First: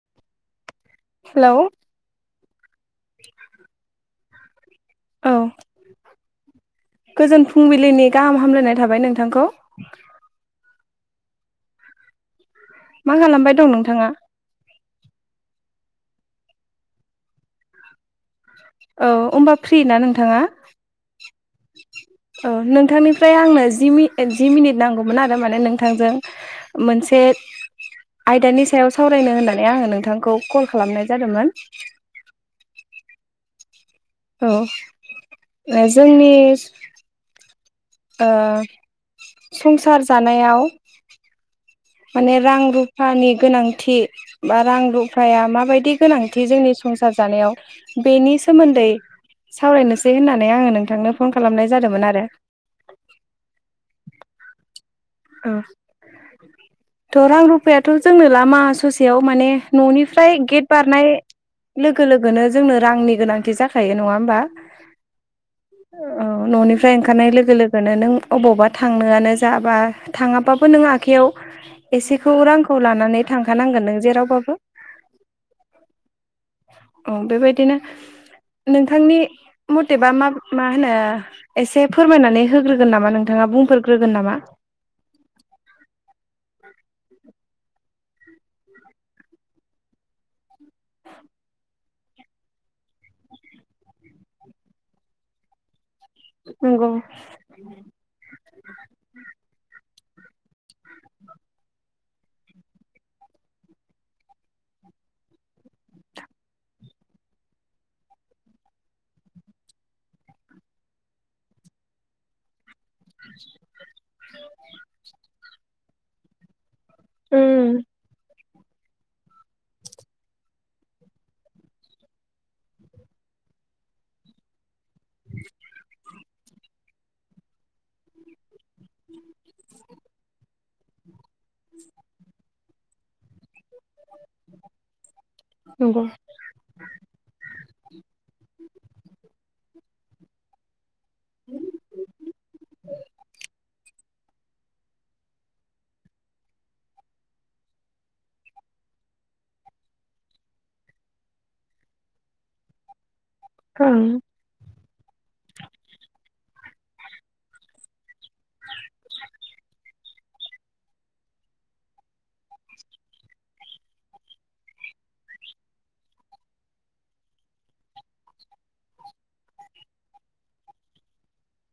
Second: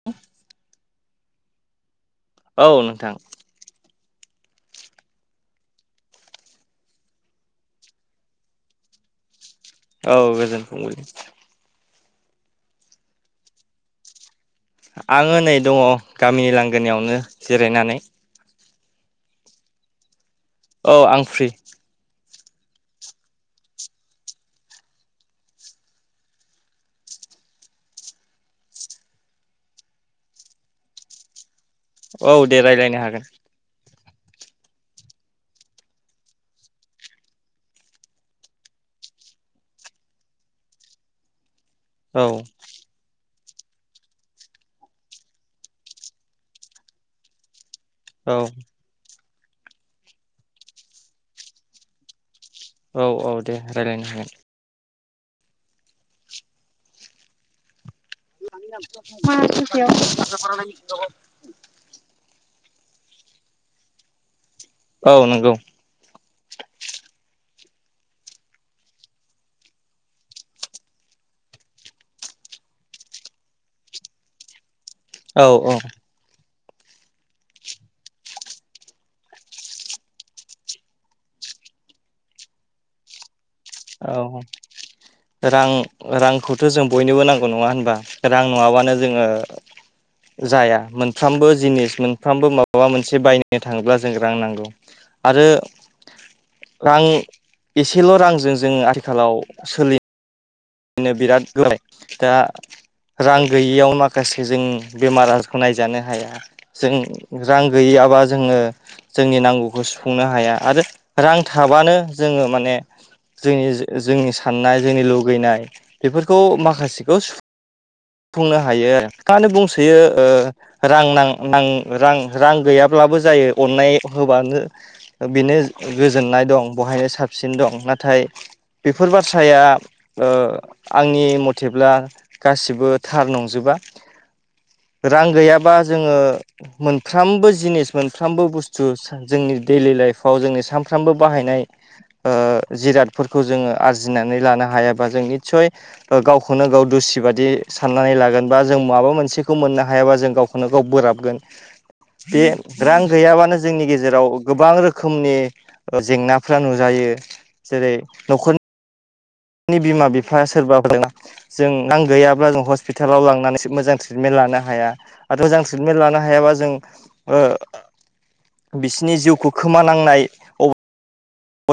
[unintelligible] Hello औ नोंथां [unintelligible] औ गोजोन फुंबिलिनि गाहाम हामलायनाय थाबाय नोंथांखौ औ गोजोनथुंबाय मा खालामबाय दं नोंथाङा आं नै दङ गामिनि लांगोनायावनो जिरायनानै औ होनबा फ्रि ना नोंथाङा औ आं फ्रि औ नोंथांनिफ्राय आंनो जि जि मिनिट नांगौमोन आरो माने नोंथांजों मोनसे आयदानि सायाव सावरायनो होननानै आङो नोंथांखौ कल खालामनाय जादोंमोन औ दे रायज्लायनो हागोन औ जोंनि संसार जानायाव औ माने रां रुप रुफानि गोनांथि बा रां रुफाया माबायदि गोनांथि जोंनि संसार जानायाव औ बेनि सोमोन्दै सावरायनोसै होननानै आङो नोंथांनो फन खालामनाय जादोंमोन आरो औ औ दे रायज्लायनो हागोन अ थ' रां रुफायाथ' जोंनो लामा ससेयाव माने न'निफ्राय गेट बारनाय लोगो लोगोनो जोंनो रांनि गोनांथि जाखायो नङा होमबा औ नंगौ औ न'निफ्राय ओंखारनाय लोगो लोगोनो नों अबावबा थांनोआनो जाबा थाङाबाबो नों आखाइयाव एसेखौ रांखौ लानानै थांखानांगोन नों जेरावबाबो औ औ औ बेबायदिनो नोंथांनि मथेबा मा मा होनो एसे फोरमायनानै होग्रोगोन नामा नोंथाङा बुंफोर औ रां रांखौथ' जों बयनोबो नांगौ नङा होनबा रां नङाबानो जोङो जाया मोनफ्रोमबो जिनिस मोनफ्रामबो माबा मोनसे बायनो थाङोब्ला जों रां नांगौ आरो नंगौ रां एसेल' रांजों जोङो आथिखालाव सोलिनो नो बिरादलाय दा रां गैयियाव माखासे जों बेमार आजारखौ नायजानो हाया जों रां गैयियाबा जोङो जोंनि नांगौखौ सुफुंनो हाया आरो रां थाबानो जोङो माने जोंनि जोंनि साननाय जोंनि लुगैनाय बेफोरखौ माखासे उम खौफुंनो हायो माानो बुंसोयो ओ रांना रां रां गैयाब्लाबो जायो अननाय होबानो बेनो गो जोननाय दं बवहायनो साबसिन दं नाथाय बेफोर बाथ्राया ओ आंनि मथेब्ला गासिबो थार नंजोबा। रां गैयाबा नंगौ जोङो मोनफ्रामबो जिनिस मोनफ्रोमबो बुस्थु जोंनि दैडलि लाइफआव जोंनि सान सारफ्रामबो बाहायनाय ओ जिरादफोरखौ जोङो आरजिनानै लानो हायाबा जोंनि सय गावखौनो गाव दुसि बादि साननानै लागोन बा जों माबा मोनसेखौ मोननो हायाबा जों गावखौ नो गाव बोराबगोन बे रां गैयाबानो जों जोंनि ओं गेजेराव गोबां रोखोमनि जेंनाफ्रा नुजायो जेरै न'खरनि बिमा बिफाया सोरबाफोरजों जों रां गैयाब्ला जों हस्पिटालाव लांनानै मोजां ट्रिटमेन्ट लानो हाया। आरो मोजां ट्रिटमेन्ट लानो हायाबा जों ओ बिसिनि जिउखौ खोमानांनाय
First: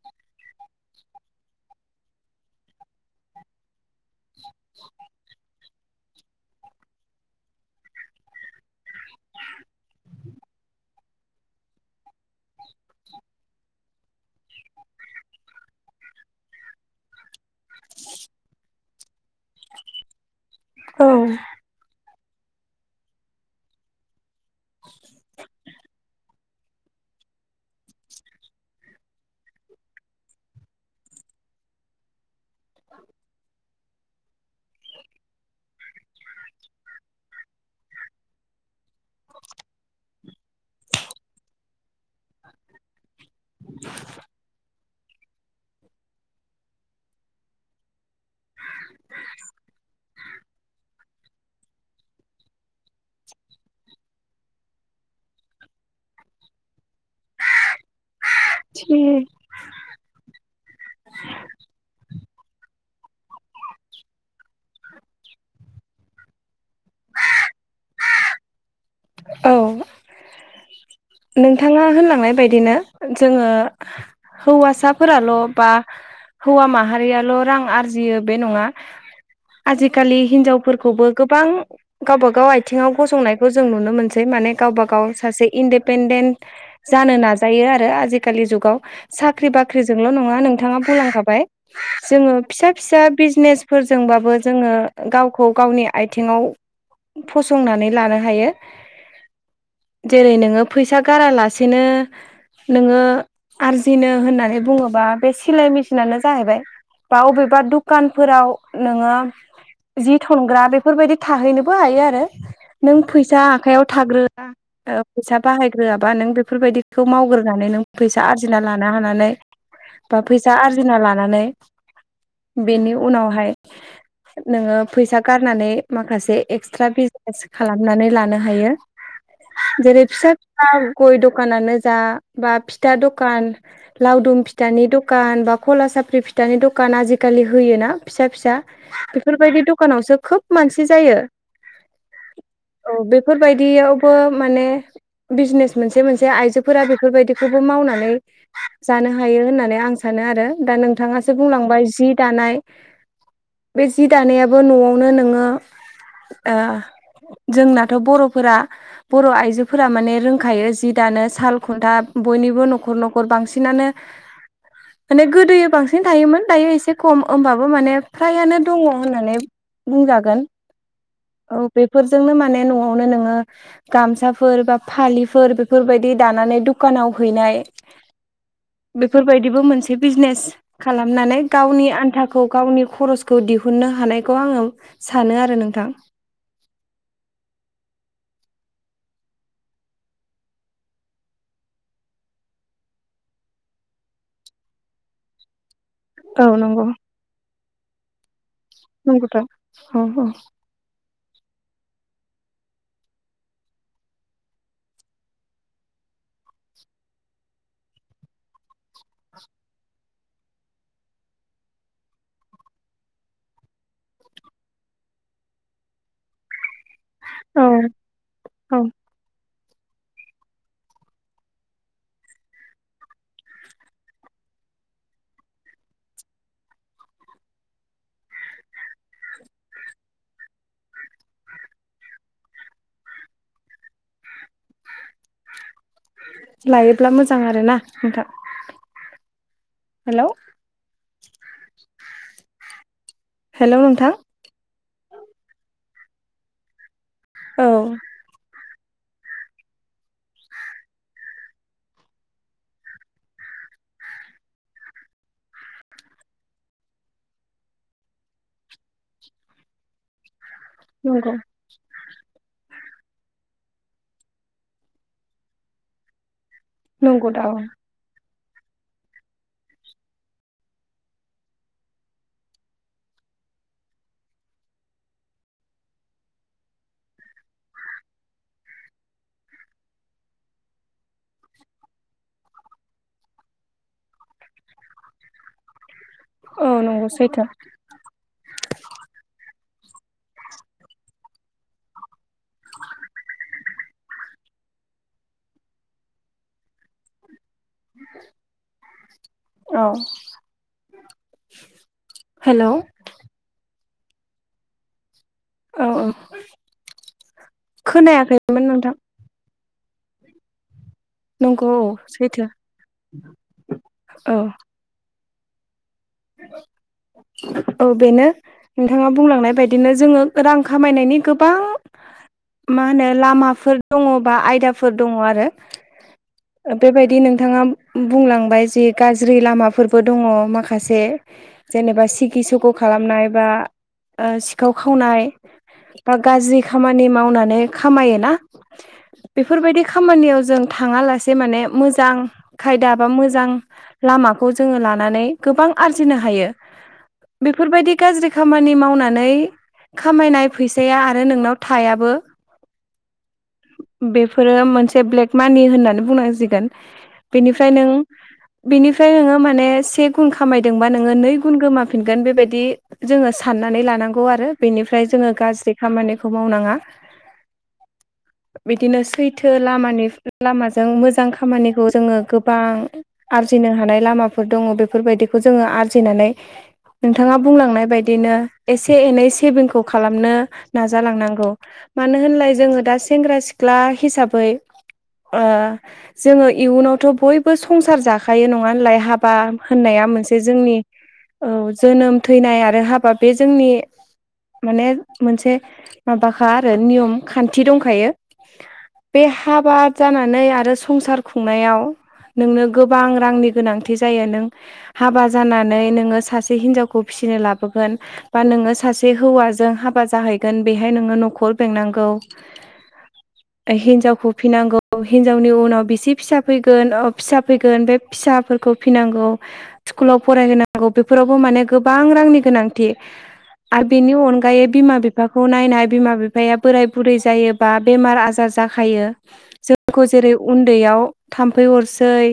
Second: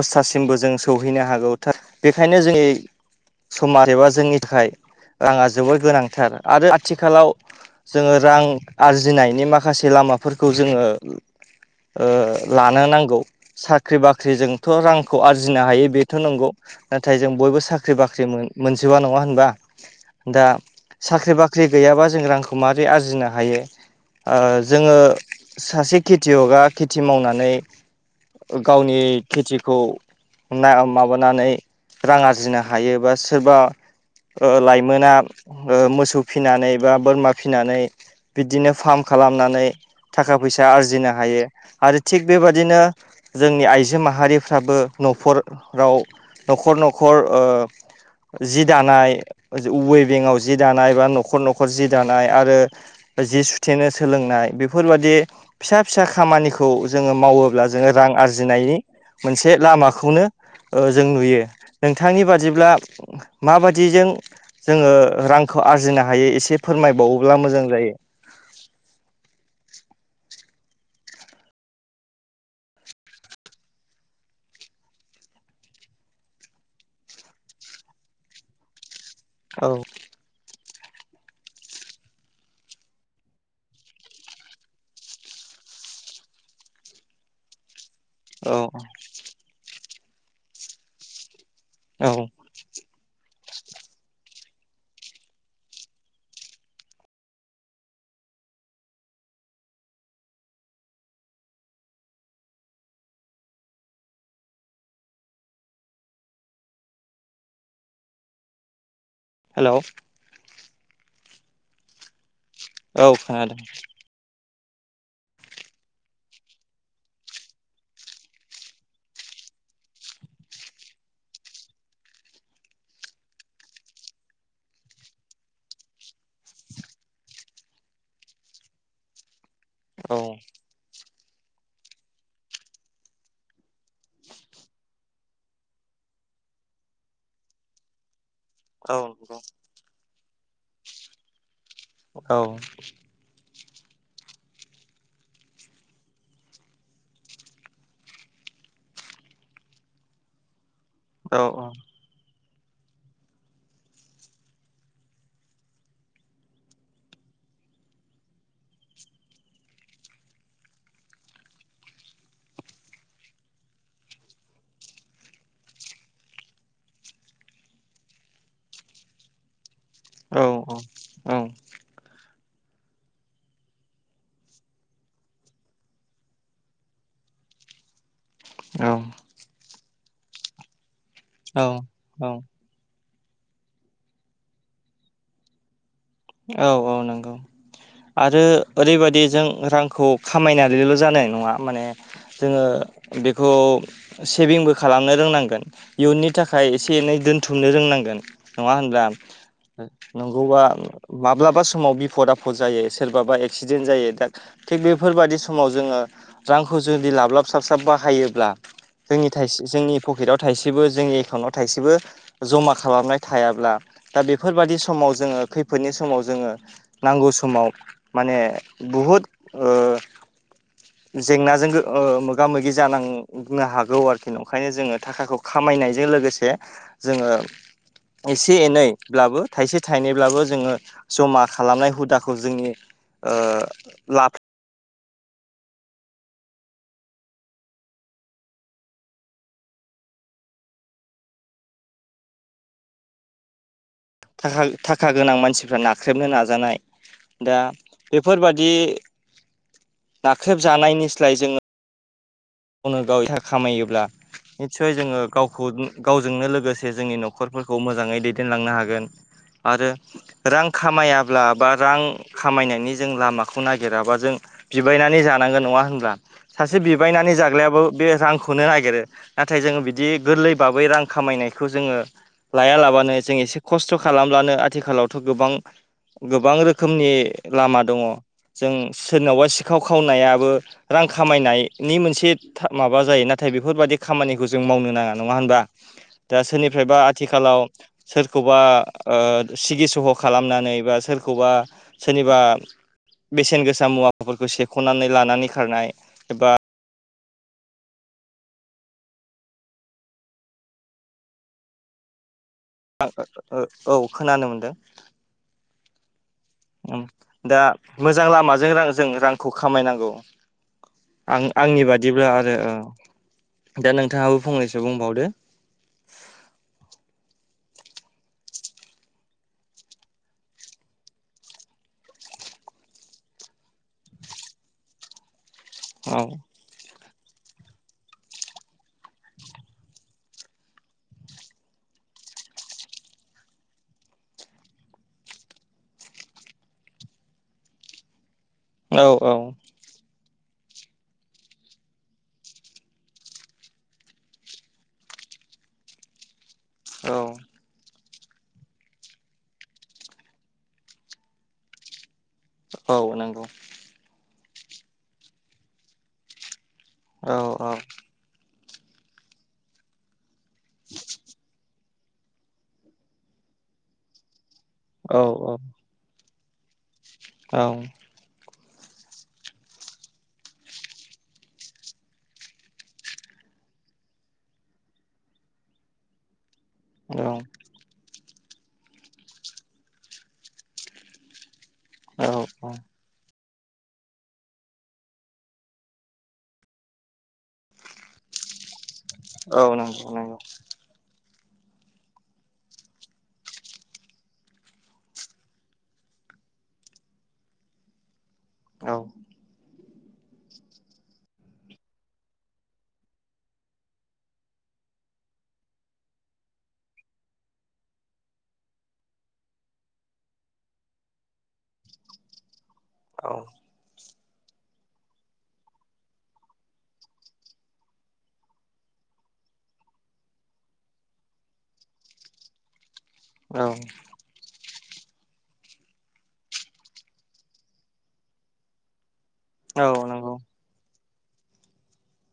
अस्थासिमबो जों सौहैनो हागौार बेखायनो जोंनि समाज एबा जोंनि थाखाय राङा जोबोर गोनांथार आरो आथिखालाव जोङो रां आरजिनायनि माखासे लामाफोरखौ जोङो ओ लानो नांगौ साख्रि बाख्रिजों थ' रांखौ आरजिनो हायो बेथ' नंगौ। नाथाय जों बयबो साख्रि बाख्रि मोनजोबा नङा होनबा दा औ साख्रि बाख्रि गैयाबा जों रांखौ माबारै आरजिनो हायो। ओ जोङो सासे खेथियगआ खेथि मावनानै गावनि खेथिखौ ना माबानानै रां आरजिनो हायो बा सोरबा ओ लाइमोना ओ मोसौ फिनानै बा बोरमा फिनानै बिदिनो फार्म खालामनानै थाखा फैसा आरजिनो हायो। आरो थिग बेबादिनो जोंनि आइजो माहारिफ्राबो न'खराव न'खर न'खर ओ जि दानाय वेबिंआव जि दानाय बा न'खर न'खर जि दानाय आरो जि सुथेनो सोलोंनाय बेफोरबादि फिसा फिसा खामानिखौ जोङो मावोब्ला जोङो रां आरजिनाय [unintelligible] [inaudible] बे लामाखौनो ओ जों नुयो नोंथांनि बादिब्ला माबादिजों जोङो रांखौ आरजिनो हायो एसे फोरमायबावोब्ला मोजां जायो? औ नोंथाङा होनलांनाय बायदिनो जोङो हौवासाफोराल' बा हौवा माहारियाल' रां आरजियो बे नङा औ आजिखालि हिनजावफोरखौबो गोबां गावबा गाव आथिङाव गसंनायखौ जों नुनो मोनसै माने गावबा गाव सासे इनडे दिपेनडेन्ट जानो नाजायो आरो आजिखालि औ जुगाव साख्रि बाख्रिजोंल' नङा नोंथाङा बुंलांखाबाय औ जोङो फिसा फिसा बिजनेस फोरजोंबाबो जोङो गावखौ गावनि आथिङाव फसंनानै लानो हायो जेरै नोङो फैसा गारालासेनो नोङो आरजिनो होननानै बुङोबा बे सिलाय मेसिनानो जाहैबाय। बा अबेबा दुखानफोराव नोङो हेल' जि थनग्रा बेफोरबायदि थाहैनोबो हायो आरो नों औ फैसा खोनादों आखायाव थाग्रो फैसा बाहायग्रोआबा नों बेफोरबायदिखौ मावग्रोनानै नों फैसा आरजिना लानो हानानै बा फैसा आरजिना लानानै बेनि उनावहाय नोङो फैसा गारनानै माखासे एक्सट्रा बिजनेस खालामनानै लानो हायो जेरै औ फिसा बा गय दखानानो जा बा फिथा दखान लावदुम फिथानि दखान बा खला साफ्रि फिथानि दखान आजिखालि होयोना फिसा फिसा औ नंगौ बेफोरबायदि दखानावसो खोब मानसि जायो। औ बेफोरबायदियावबो माने बिजनेस मोनसे मोनसे आइजोफोरा बेफोरबायदिखौबो मावनानै जानो हायो होननानै आं सानो आरो दा नोंथाङासो औ बुंलांबाय जि दानाय बे जि दानायाबो न'आवनो नोङो ओ जोंनाथ' बर'फोरा बर' आइजोफोरा माने रोंखायो जि दानो साल खुन्था बयनिबो न'खर न'खर बांसिनानो माने गोदोयो बांसिन थायोमोन दायो एसे खम होमबाबो माने फ्रायानो दङ होननानै बुंजागोन अ औ औ बेफोरजोंनो माने न'आवनो नोङो गामसाफोर बा फालिफोर बेफोरबायदि दानानै दुखानाव हैनाय बेफोरबायदिबो मोनसे बिजनेस खालामनानै गावनि आन्थाखौ औ गावनि खरस खौ दिहुननो हानायखौ आङो सानो आरो नोंथां। औ औ नंगौ। आरो ओरैबादि जों रांखौ खामायनानैल' जानाय नङा माने जोङो बेखौ सेभिंबो खालामनो रोंनांगोन। इयुननि औ थाखाय नंगौ एसे एनै दोनथुमनो रोंनांगोन नङा होनब्ला? नंगौथ' औ नंगौबा माब्लाबा समाव बिफद आफद जायो सोरबाबा एक्सिडेन्ट जायो दा थिग बेफोरबायदि समाव जोङो रांखौ जुदि लाब्लाब साबस्राब बाहायोब्ला जोंनि थाइसे जोंनि पकेटआव थाइसेबो जोंनि एकाउन्टआव थाइसेबो जमा खालामनाय थायाब्ला दा बेफोरबायादि समाव जोङो खैफोद बेफोरोनि समाव जोङो नांगौ औ समाव माने औ बुहुद ओ जेंनाजों मोगा मोगि जानां नो हागौ आरोखि ओंखायनो जोङो थाखाखौ खामायनायजों लोगोसे जोङो एसे एनैब्लाबो थाइसे थाइनैब्लाबो ज जमा खालामनाय हुदखौ जोंनि ओ लाब लायोब्ला मोजां आरो ना नोंथां। हेल'? हेल' नोंथां? थाखा थाखा गोनां मानसिफ्रा नाख्रेबनो नाजानाय दा औ बेफोरबादि नाख्रेब जानायनिस्लाय जोङो गावनो गाव एहा खामायोब्ला निसय जोङो गावखौ गावजोंनो लोगोसे जोंनि न'खरफोरखौ मोजाङै दैदेनलांनो हागोन। आरो रां नंगौ खामायाब्ला बा रां खामायनायनि जों लामाखौ नागिराबा जों बिबायनानै जानांगौ नङा होनब्ला? सासे नंगौ बिबायनानै दा जा औ बे रांखौनो नागिरो नाथाय जोङो बिदि गोरलै बाबै रां खामायनायखौ जोङो लाया लाबानो जों एसे खस्थ' खालामब्लानो आथिखालावथ' गोबां गोबां रोखोमनि लामा दङ। जों सोरनावबा सिखाव खावनायाबो रां खामायनायनि मोनसे माबा जायो नाथाय बेफोरबाददि खामानिखौ जों मावनो नाङा नङा होनबा? दा औ सोरनिफ्रायबा नंगौ सैथो आथिखालाव सोरखौबा ओ सिगि सग' खालामनानै बा सोरखौबा सोरनिबा बेसेन गोसा मुवाफोरखौ सेख'नानै लानानै खारनाय एबा औ। हेल' औ खोनानो मोनदों। औ औ दा मोजां खोनायाखैमोन लामाजों र नोंथां जों रां खौ खामायनांगौ। आं नंगौ आंनि औ बादिब्ला सैथो आरो दा औ नोंथाङाबो फंनैसो बुंबावदो। औ बेनो नोंथाङा बुंलांनाय बायदिनो। जोङो रां खामायनायनि गोबां मा होनो लामाफोर दङ बा आयदाफोर दङ आरो। औ। बेबायदि नोंथाङा बुंलांबाय जे गाज्रि लामाफोरबो दङ माखासे जेनेबा सिगि सुख' खालामनाय बा सिखाव खावनाय। बा गाज्रि खामानि मावनानै खामायोना। औ औ बेफोरबायदि खामानियाव जों थाङा लासे जे माने मोजां खायदा बा मोजां लामाखौ जोङो लानानै गोबां आरजिनो हायो। औ। बेफोरबायदि गाज्रि खामानि मावनानै खामायनाय फैसाया आरो नोंनाव थायाबो। औ नंगौ। बेफोरो मोनसे ब्लेक मानि होननानै बुंनांसिगोन। औ औ बेनिफ्राय नों बिनिफ्राय नोङो माने से गुन खामायदोंबा नोङो नै गुन गोमाफिनगोन बेबायदि जोङो साननानै लानांगौ आरो बेनिफ्राय औ जोङो गाज्रि खामानिखौ मावनाङा। औ। बिदिनो सैथो लामानि लामाजों जों मोजां खामानिखौ जोङो गोबां आरजिनो हानाय लामाफोर दङ बेफोरबायदिखौ जोङो आरजिनानै नोंथाङा बुंलांनाय बायदिनो एसे एनै सेभिंखौ खालामनो नाजालांनांगौ। मानो औ होनलाय जोङो दा सेंग्रा सिख्ला हिसाबै ओ जोङो इयुनावथ बयबो संसार जाखायो नङा होनलाय हाब बा औ नंगौ होननाया नंगौ मोनसे जोंनि औ जोनोम थैनाय आरो हाबा बे जोंनि माने मोनसे माबाखा आरो नियम खान्थि दंखायो। औ। बे हाबाद जानानै आरो संसार खुंनायाव नोंनो गोबां रांनि गोनांथि जायो नों हाबा जानानै नोङो सासे हिनजावखौ फिसिनो लाबोगोन। बा नोङो सासे हौवाजों हाबा जाहैगोन बेहाय नोङो नखर बेंनांगौ औ। हिनजावखौ फिनांगौ हिनजावनि उनाव बेसे फिसा फैगोन ओ फिसा फैगोन बे फिसाफोरखौ फिनांगौ। स्कुलाव फरायहोनांगौ बेफोरावबो माने गोबां रांनि गोनांथि आरो औ बिनि अनगायै बिमा बि फाखौ नायनाय बिमा बिफाया बोराय बुरै जायोबा बेमार आजार जाखायो। औ खौ जेरै नंगौ उन्दैयाव थाम्फै अरसै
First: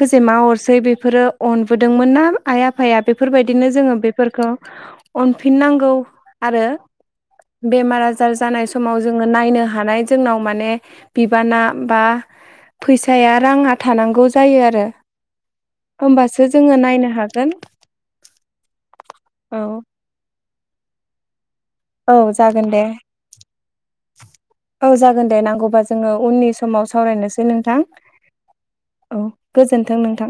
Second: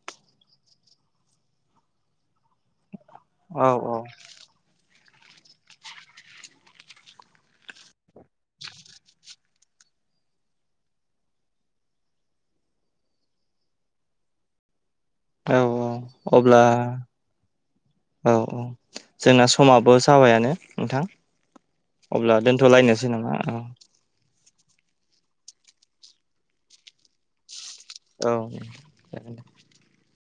खोजोमा अरसै बेफोरो अनबोदोंमोन ना आइ आफाया बेफोरबायदिनो औ जोङो औ बेफोरखौ अनफिननांगौ आरो बेमार आजार जानाय समाव जोङो नायनो हानाय जोंनाव माने बिबाना बा फैसाया राङा थानांगौ जायो आरो। औ औ होमबासो अब्ला जोङो नायनो हागोन औ औ जोंना औ समाबो थाबायानो नोंथां औ अब्ला जागोन दे दोनथलायनोसै नामा? औ। औ जागोन दे नांगौबा जोङो उननि समाव सावरायनोसै नोंथां। औ जागोन दे। दोनथों नोंथां।